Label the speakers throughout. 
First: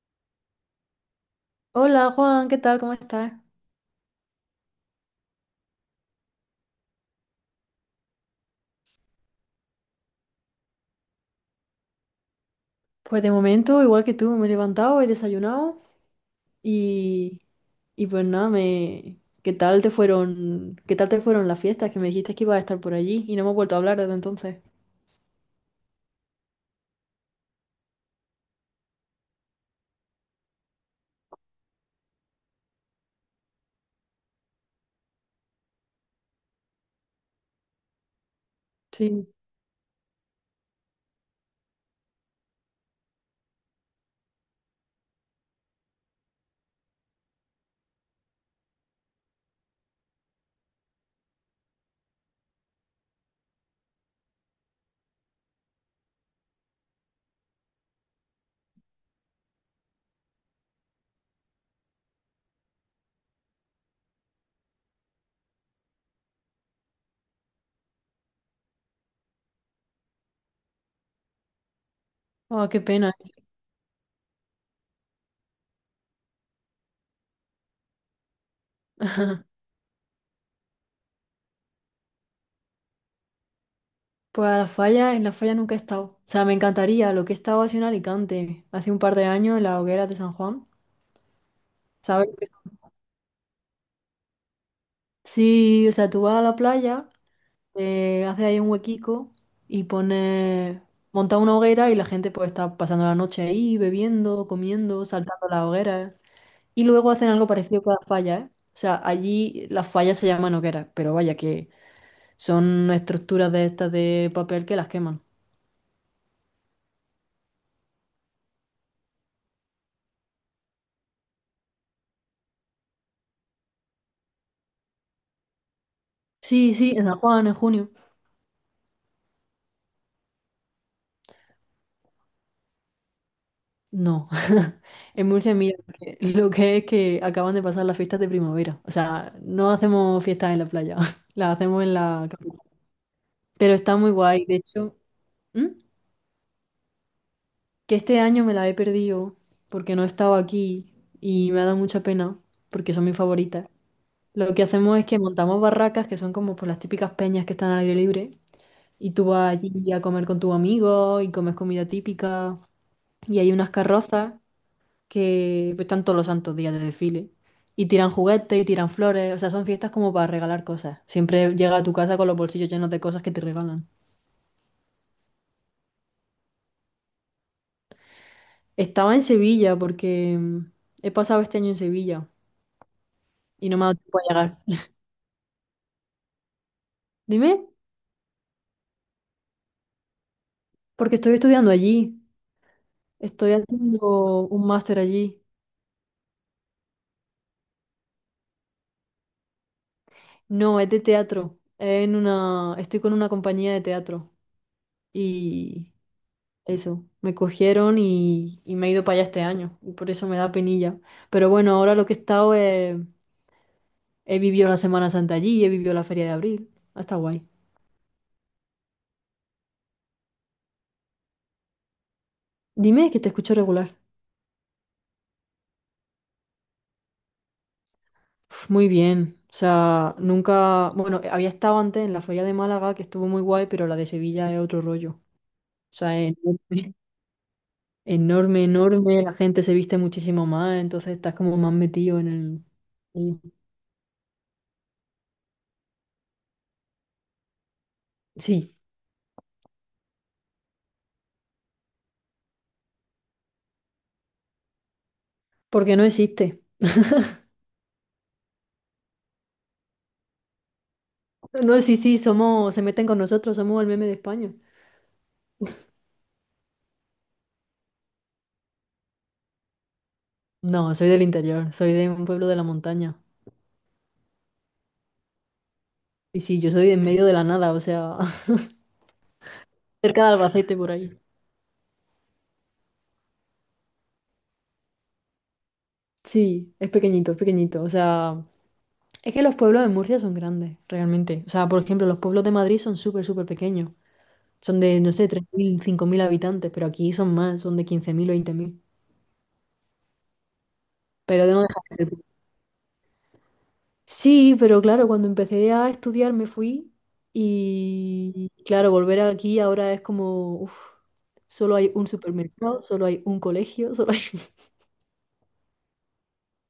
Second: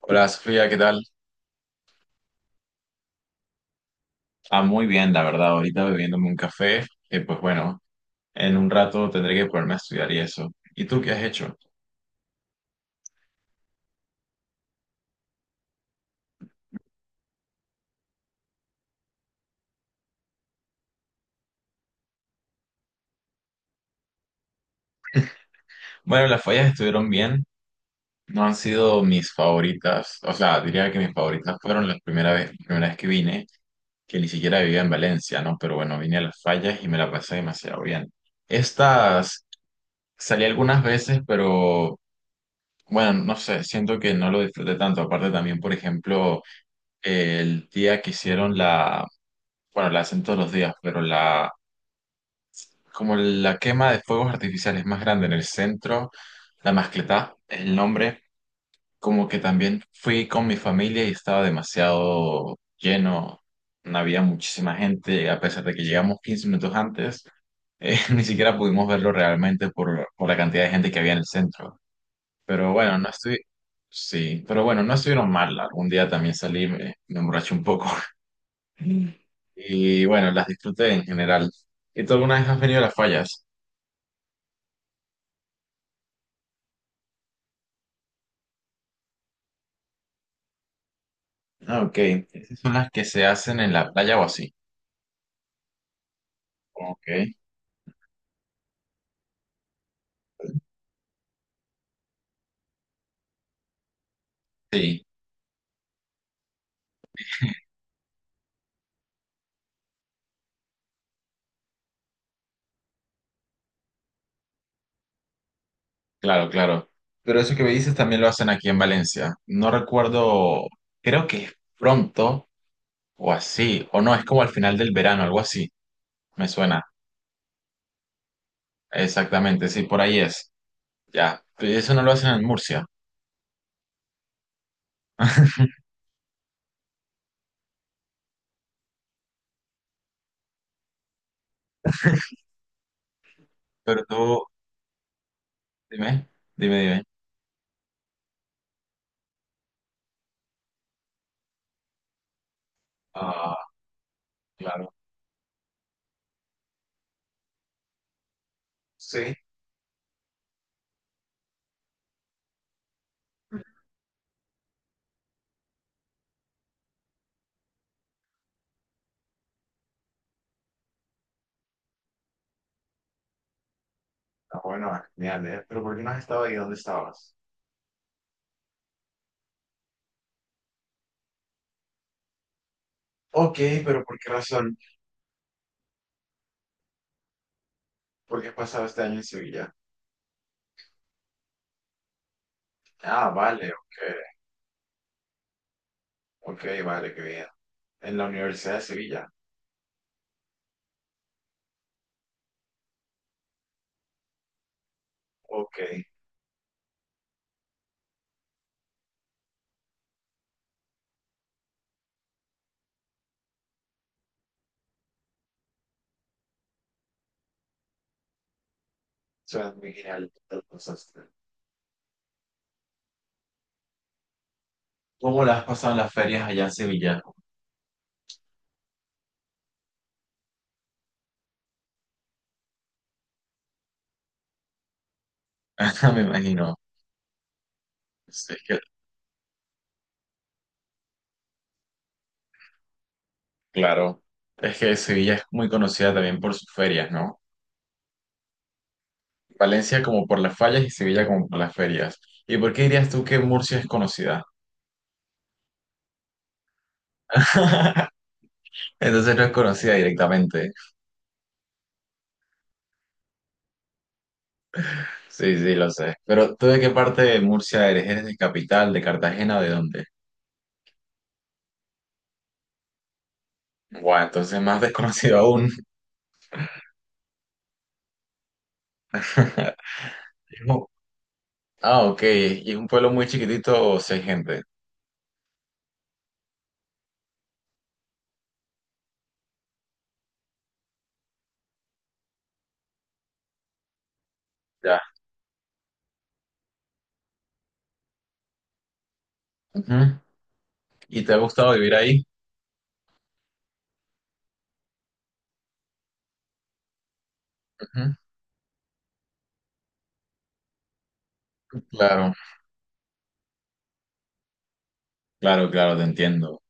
Speaker 1: Hola Sofía, ¿qué tal?
Speaker 2: Hola Juan, ¿qué tal? ¿Cómo estás?
Speaker 1: Ah, muy bien, la verdad, ahorita bebiéndome un café, que pues bueno, en un rato tendré que ponerme a estudiar y eso. ¿Y tú qué has hecho?
Speaker 2: Pues de momento, igual que tú, me he levantado, he desayunado y, y pues nada, me... ¿Qué tal te fueron las fiestas? Que me dijiste que ibas a estar por allí y no hemos vuelto a hablar desde entonces.
Speaker 1: Bueno, las fallas estuvieron bien, no han sido mis favoritas, o sea, diría que mis favoritas fueron la primera vez que vine, que ni siquiera vivía en Valencia, ¿no? Pero bueno, vine a las fallas y me la pasé demasiado bien.
Speaker 2: Sí.
Speaker 1: Estas salí algunas veces, pero bueno, no sé, siento que no lo disfruté tanto. Aparte también, por ejemplo, el día que hicieron la Bueno, la hacen todos los días, pero la, como la quema de fuegos artificiales más grande en el centro, la Mascletá es el nombre, como que también fui con mi familia y estaba demasiado lleno, no había muchísima gente, a pesar de que llegamos 15 minutos antes, ni siquiera pudimos verlo realmente por la cantidad de gente que había en el centro.
Speaker 2: Oh,
Speaker 1: Pero
Speaker 2: qué
Speaker 1: bueno, no
Speaker 2: pena.
Speaker 1: estoy, sí, pero bueno, no estuvieron mal, algún día también salí, me emborraché un poco. Mm. Y bueno, las disfruté en general. ¿Y tú alguna vez has venido a las fallas?
Speaker 2: Pues a la falla, en la falla nunca he estado. O sea, me encantaría, lo que he estado ha sido en Alicante, hace un par de años en las hogueras de San Juan.
Speaker 1: Ah, ok.
Speaker 2: ¿Sabes?
Speaker 1: Esas son las que se hacen en la playa o así.
Speaker 2: Sí, o sea, tú vas a la playa.
Speaker 1: Ok.
Speaker 2: Te hace ahí un huequico y pone, monta una hoguera y la gente pues está pasando la noche ahí, bebiendo,
Speaker 1: Sí,
Speaker 2: comiendo, saltando la hoguera. Y luego hacen algo parecido con las fallas, ¿eh? O sea, allí las fallas se llaman hogueras, pero vaya que son estructuras de estas de papel que las queman.
Speaker 1: claro, claro. Pero eso que me dices también lo hacen aquí en Valencia. No recuerdo, creo que es pronto o así, o no, es como al final del verano, algo así. Me
Speaker 2: Sí,
Speaker 1: suena.
Speaker 2: sí, en San Juan, en junio.
Speaker 1: Exactamente, sí, por ahí es. Ya. Pero eso no lo hacen en Murcia.
Speaker 2: No, en Murcia, mira, porque lo que es que acaban de pasar las fiestas de primavera. O sea, no hacemos fiestas en la playa, las hacemos en la capital. Pero está
Speaker 1: Pero
Speaker 2: muy
Speaker 1: tú,
Speaker 2: guay, de hecho. ¿Mm?
Speaker 1: dime, dime, dime.
Speaker 2: Que este año me la he perdido porque no estaba aquí y me ha dado mucha pena porque son mis
Speaker 1: Ah,
Speaker 2: favoritas. Lo que
Speaker 1: claro.
Speaker 2: hacemos es que montamos barracas que son como pues, las típicas peñas que están al aire libre y tú
Speaker 1: Sí.
Speaker 2: vas allí a comer con tus amigos y comes comida típica y hay unas carrozas que pues, están todos los santos días de desfile y tiran juguetes y tiran flores, o sea, son fiestas como para regalar cosas. Siempre llega a tu casa con los bolsillos llenos de cosas que te regalan.
Speaker 1: Ah, bueno, genial, ¿eh? Pero ¿por qué no has estado ahí? ¿Dónde estabas?
Speaker 2: Estaba en Sevilla porque he pasado este año en Sevilla
Speaker 1: Ok,
Speaker 2: y no me ha dado
Speaker 1: pero ¿por
Speaker 2: tiempo a
Speaker 1: qué
Speaker 2: llegar.
Speaker 1: razón?
Speaker 2: Dime,
Speaker 1: ¿Por qué has pasado este año en Sevilla?
Speaker 2: porque estoy estudiando allí.
Speaker 1: Ah,
Speaker 2: Estoy
Speaker 1: vale, ok.
Speaker 2: haciendo un máster allí.
Speaker 1: Ok, vale, qué bien. En la Universidad de Sevilla.
Speaker 2: No, es de teatro. En una, estoy con una compañía de teatro.
Speaker 1: Ok,
Speaker 2: Y eso, me cogieron y me he ido para allá este año. Y por eso me da penilla. Pero bueno, ahora lo que he estado he vivido la Semana Santa allí, he vivido la Feria de Abril. Ha estado guay.
Speaker 1: suena muy genial. ¿Qué tal pasaste?
Speaker 2: Dime que te escucho regular.
Speaker 1: ¿Cómo la has pasado en las ferias allá en Sevilla?
Speaker 2: Uf, muy bien. O sea, nunca. Bueno, había estado antes en la Feria de Málaga, que estuvo muy guay, pero la de Sevilla es otro rollo. O sea,
Speaker 1: Me
Speaker 2: es
Speaker 1: imagino.
Speaker 2: enorme.
Speaker 1: Es
Speaker 2: Enorme,
Speaker 1: que,
Speaker 2: enorme, la gente se viste muchísimo más, entonces estás como más metido en el... y-
Speaker 1: claro, es que Sevilla es muy conocida también por sus ferias, ¿no?
Speaker 2: Sí,
Speaker 1: Valencia como por las fallas y Sevilla como por las ferias. ¿Y por qué dirías tú que Murcia es conocida?
Speaker 2: porque no existe.
Speaker 1: Entonces no es conocida directamente.
Speaker 2: No, sí, sí, somos, se meten con nosotros, somos el meme de España.
Speaker 1: Sí, sí, lo sé. Pero ¿tú de qué parte de Murcia eres? ¿Eres de capital, de Cartagena, de dónde?
Speaker 2: No, soy del interior, soy de un pueblo de la montaña.
Speaker 1: Guau, entonces más desconocido aún.
Speaker 2: Y sí, yo soy de en medio de la nada, o sea, cerca de Albacete
Speaker 1: No.
Speaker 2: por ahí.
Speaker 1: Ah, ok. Y es un pueblo muy chiquitito, seis gente.
Speaker 2: Sí, es pequeñito, o sea, es que los pueblos de Murcia son grandes, realmente. O sea, por ejemplo, los pueblos de Madrid son súper, súper pequeños. Son de,
Speaker 1: Ya.
Speaker 2: no sé, 3000, 5000 habitantes, pero aquí son más, son de 15 000 o 20 000.
Speaker 1: Ujú. ¿Y te ha
Speaker 2: Pero de no
Speaker 1: gustado
Speaker 2: dejar
Speaker 1: vivir
Speaker 2: de ser.
Speaker 1: ahí?
Speaker 2: Sí, pero claro, cuando empecé a estudiar me fui
Speaker 1: Ujú.
Speaker 2: y claro, volver aquí ahora es como, uf, solo hay un
Speaker 1: Claro,
Speaker 2: supermercado, solo hay un colegio, solo hay...
Speaker 1: claro, claro, te entiendo.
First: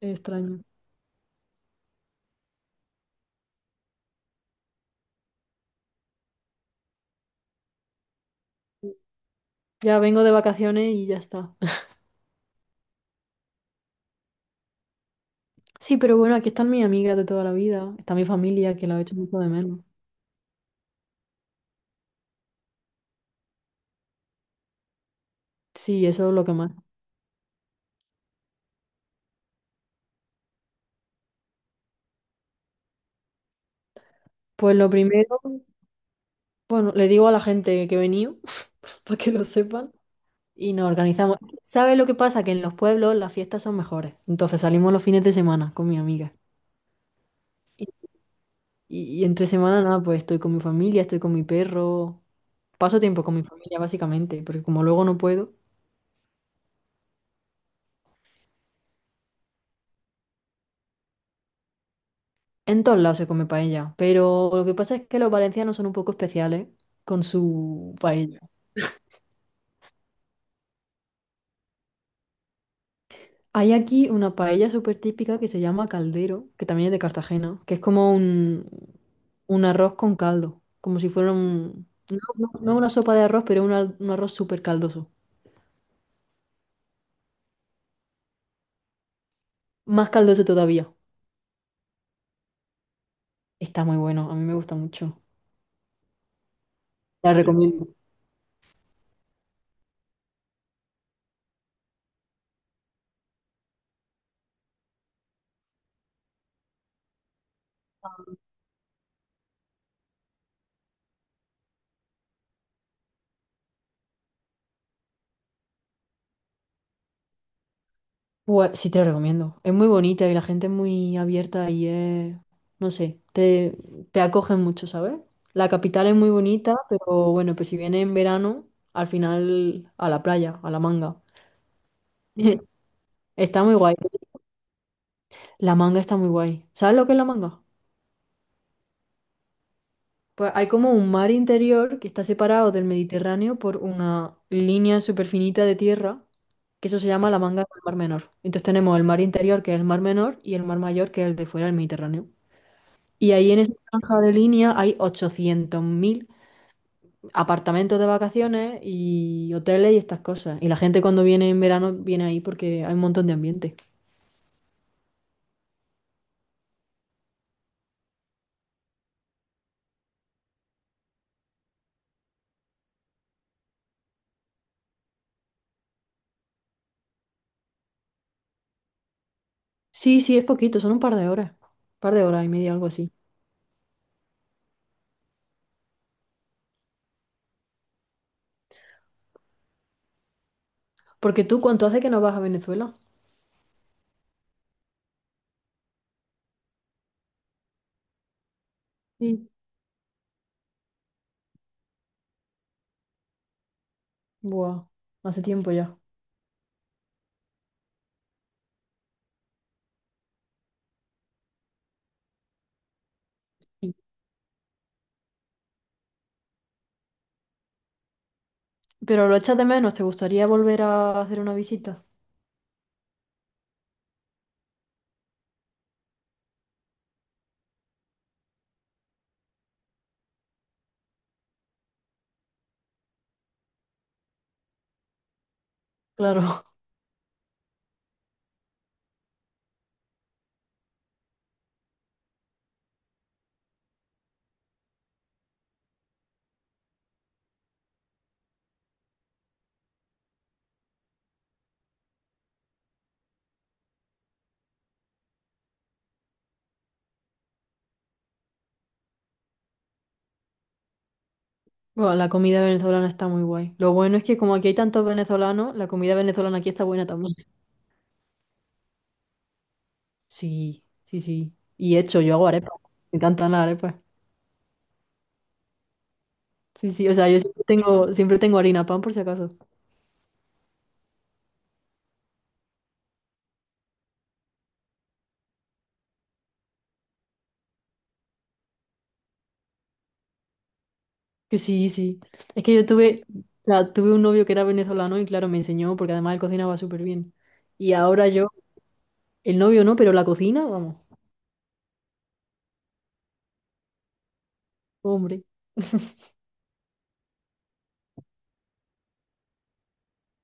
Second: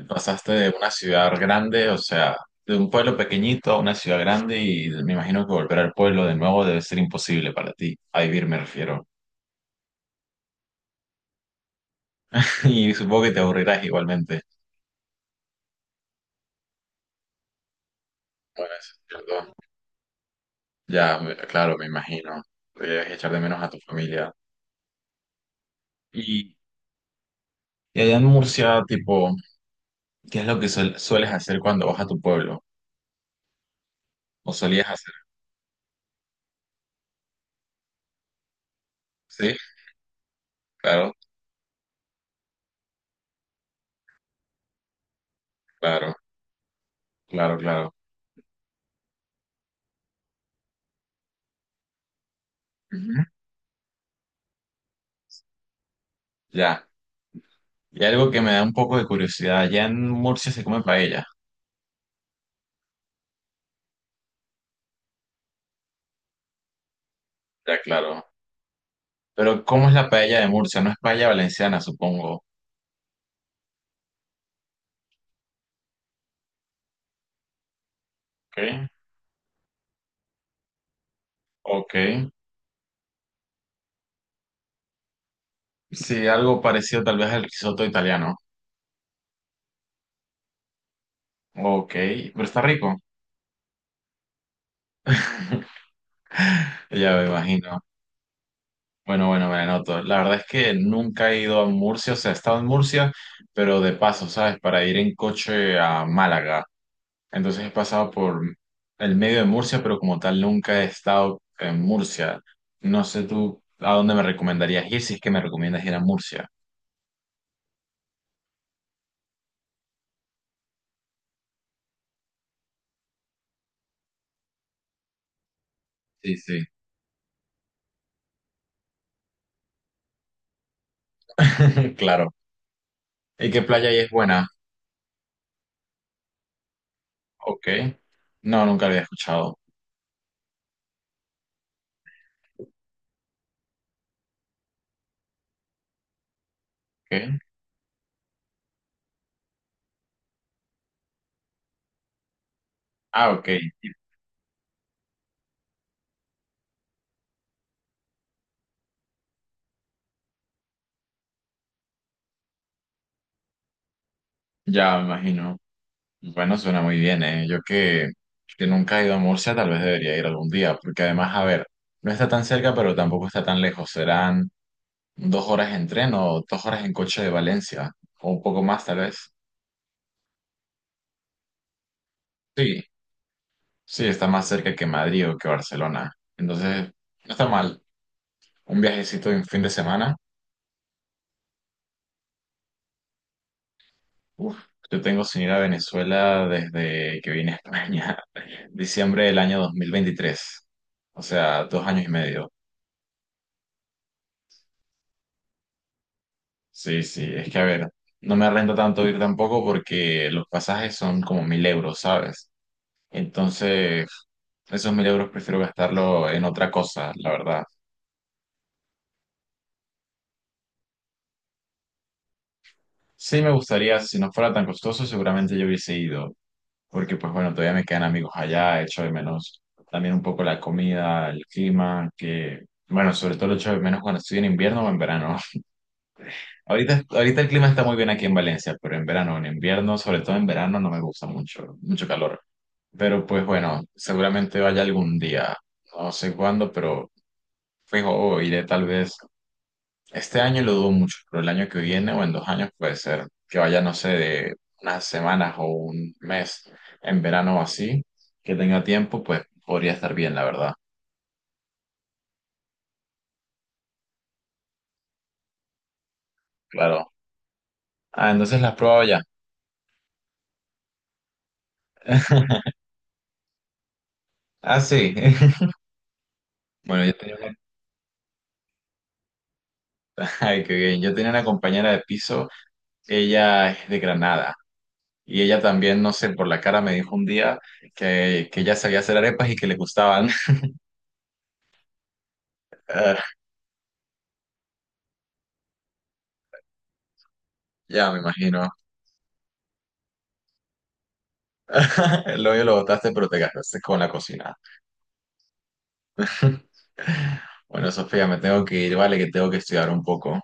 Speaker 2: Es
Speaker 1: Pasaste
Speaker 2: extraño.
Speaker 1: de una ciudad grande, o sea, de un pueblo pequeñito a una ciudad grande y me imagino que volver al pueblo de nuevo debe ser imposible para ti. A vivir me refiero.
Speaker 2: Ya vengo de vacaciones y ya está.
Speaker 1: Y supongo que te aburrirás igualmente.
Speaker 2: Sí, pero bueno, aquí están mis amigas de toda la vida, está mi
Speaker 1: Bueno,
Speaker 2: familia que
Speaker 1: eso
Speaker 2: la
Speaker 1: es
Speaker 2: he hecho mucho de
Speaker 1: cierto.
Speaker 2: menos.
Speaker 1: Ya, claro, me imagino. Debes echar de menos a tu familia.
Speaker 2: Sí, eso es lo que
Speaker 1: Y,
Speaker 2: más.
Speaker 1: y allá en Murcia, tipo, ¿qué es lo que sueles hacer cuando vas a tu pueblo? ¿O
Speaker 2: Pues
Speaker 1: solías
Speaker 2: lo
Speaker 1: hacer?
Speaker 2: primero, bueno, le digo a la gente que he venido para que lo
Speaker 1: Sí,
Speaker 2: sepan y nos
Speaker 1: claro,
Speaker 2: organizamos. ¿Sabes lo que pasa? Que en los pueblos las fiestas son mejores. Entonces salimos los fines de semana con mi
Speaker 1: claro,
Speaker 2: amiga.
Speaker 1: claro,
Speaker 2: Y,
Speaker 1: claro.
Speaker 2: y entre semana, nada, pues estoy con mi familia, estoy con mi perro. Paso tiempo
Speaker 1: Ujú.
Speaker 2: con mi familia, básicamente, porque como luego no puedo,
Speaker 1: Ya. Y algo que me da un poco de curiosidad, allá en Murcia se come paella.
Speaker 2: en todos lados se come paella. Pero lo que pasa es que los valencianos son un poco especiales con
Speaker 1: Ya,
Speaker 2: su
Speaker 1: claro.
Speaker 2: paella.
Speaker 1: Pero ¿cómo es la paella de Murcia? No es paella valenciana, supongo.
Speaker 2: Hay aquí una paella súper típica que se llama caldero, que también es de Cartagena, que es como
Speaker 1: Ok,
Speaker 2: un arroz con caldo, como si fuera un...
Speaker 1: ok.
Speaker 2: No una sopa de arroz, pero un, un arroz súper caldoso.
Speaker 1: Sí, algo parecido tal vez al risotto italiano.
Speaker 2: Más caldoso todavía.
Speaker 1: Ok, pero está rico.
Speaker 2: Está muy bueno, a mí me gusta mucho.
Speaker 1: Ya me
Speaker 2: Te la
Speaker 1: imagino.
Speaker 2: recomiendo.
Speaker 1: Bueno, bueno, me anoto. La verdad es que nunca he ido a Murcia, o sea, he estado en Murcia, pero de paso, ¿sabes? Para ir en coche a Málaga. Entonces he pasado por el medio de Murcia, pero como tal nunca he estado en Murcia. No sé tú a dónde me recomendarías ir, si es que me recomiendas ir a Murcia.
Speaker 2: Pues, sí, te la recomiendo. Es muy bonita y la gente es muy abierta y es... No sé, te acogen mucho, ¿sabes? La capital es muy
Speaker 1: Sí, sí.
Speaker 2: bonita, pero bueno, pues si viene en verano, al final a la playa, a la manga.
Speaker 1: Claro. ¿Y qué
Speaker 2: Está muy
Speaker 1: playa
Speaker 2: guay.
Speaker 1: ahí es buena?
Speaker 2: La manga está muy guay. ¿Sabes lo que es la manga?
Speaker 1: Ok. No, nunca la había escuchado.
Speaker 2: Pues hay como un mar interior que está separado del Mediterráneo por una línea súper finita de tierra, que eso se llama la
Speaker 1: Ok.
Speaker 2: manga del Mar Menor. Entonces tenemos el mar interior, que es el Mar Menor, y el mar mayor, que es el de fuera del Mediterráneo.
Speaker 1: Ah,
Speaker 2: Y
Speaker 1: ok.
Speaker 2: ahí en esa franja de línea hay 800 000 apartamentos de vacaciones y hoteles y estas cosas. Y la gente cuando viene en verano viene ahí porque hay un montón de ambiente.
Speaker 1: Ya me imagino. Bueno, suena muy bien, ¿eh? Yo que nunca he ido a Murcia, tal vez debería ir algún día, porque además, a ver, no está tan cerca, pero tampoco está tan lejos. Serán 2 horas en tren o 2 horas en coche de Valencia, o un poco más, tal vez.
Speaker 2: Sí, sí, es poquito, son un par de horas. Un par de horas y media,
Speaker 1: Sí,
Speaker 2: algo así.
Speaker 1: sí, está más cerca que Madrid o que Barcelona. Entonces, no está mal. Un viajecito en fin de semana.
Speaker 2: Porque tú, ¿cuánto hace que no vas a Venezuela?
Speaker 1: Uf, yo tengo sin ir a Venezuela desde que vine a España, diciembre del
Speaker 2: Sí.
Speaker 1: año 2023. O sea, 2 años y medio.
Speaker 2: Buah, hace tiempo ya.
Speaker 1: Sí, sí, es que a ver, no me renta tanto ir tampoco porque los pasajes son como 1.000 euros, ¿sabes?
Speaker 2: Y-
Speaker 1: Entonces, esos 1.000 euros prefiero gastarlo en otra cosa, la verdad.
Speaker 2: Pero lo echas de menos, ¿te gustaría volver a hacer una visita?
Speaker 1: Sí me gustaría, si no fuera tan costoso, seguramente yo hubiese ido, porque pues bueno, todavía me quedan amigos allá, echo de menos también un poco la comida, el clima, que bueno, sobre todo lo echo de menos cuando estoy en invierno o en verano.
Speaker 2: Claro,
Speaker 1: Ahorita, ahorita el clima está muy bien aquí en Valencia, pero en verano, en invierno, sobre todo en verano, no me gusta mucho, mucho calor. Pero pues bueno, seguramente vaya algún día, no sé cuándo, pero fijo, o iré tal vez. Este año lo dudo mucho, pero el año que viene o en 2 años puede ser que vaya, no sé, de unas semanas o un mes en verano o así, que tenga tiempo, pues podría estar bien, la verdad.
Speaker 2: buah, la comida venezolana está muy guay. Lo bueno es que como aquí hay tantos venezolanos, la comida venezolana aquí está buena
Speaker 1: Claro.
Speaker 2: también.
Speaker 1: Ah, entonces las pruebo ya.
Speaker 2: Sí, sí, sí. Y hecho, yo hago arepas. Me encantan las arepas.
Speaker 1: Ah, sí.
Speaker 2: Sí,
Speaker 1: Bueno,
Speaker 2: sí,
Speaker 1: yo
Speaker 2: o sea,
Speaker 1: tenía
Speaker 2: siempre tengo harina pan por si acaso.
Speaker 1: Ay, qué bien. Yo tenía una compañera de piso, ella es de Granada y ella también, no sé, por la cara me dijo un día que ella sabía hacer arepas y que le gustaban.
Speaker 2: Que sí, sí. Es que yo tuve,
Speaker 1: Ah,
Speaker 2: o sea, tuve un novio que era venezolano y claro, me enseñó porque además él cocinaba súper bien. Y
Speaker 1: ya me
Speaker 2: ahora yo
Speaker 1: imagino.
Speaker 2: el novio no, pero la cocina, vamos.
Speaker 1: El hoyo lo botaste, pero te gastaste con la cocina.
Speaker 2: Hombre.
Speaker 1: Bueno, Sofía, me tengo que ir, vale, que tengo que estudiar un poco.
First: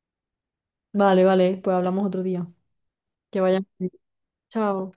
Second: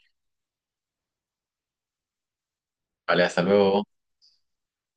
Speaker 2: Vale, vale, pues hablamos otro día.
Speaker 1: Vale,
Speaker 2: Que
Speaker 1: hasta
Speaker 2: vaya.
Speaker 1: luego.
Speaker 2: Bien. Chao.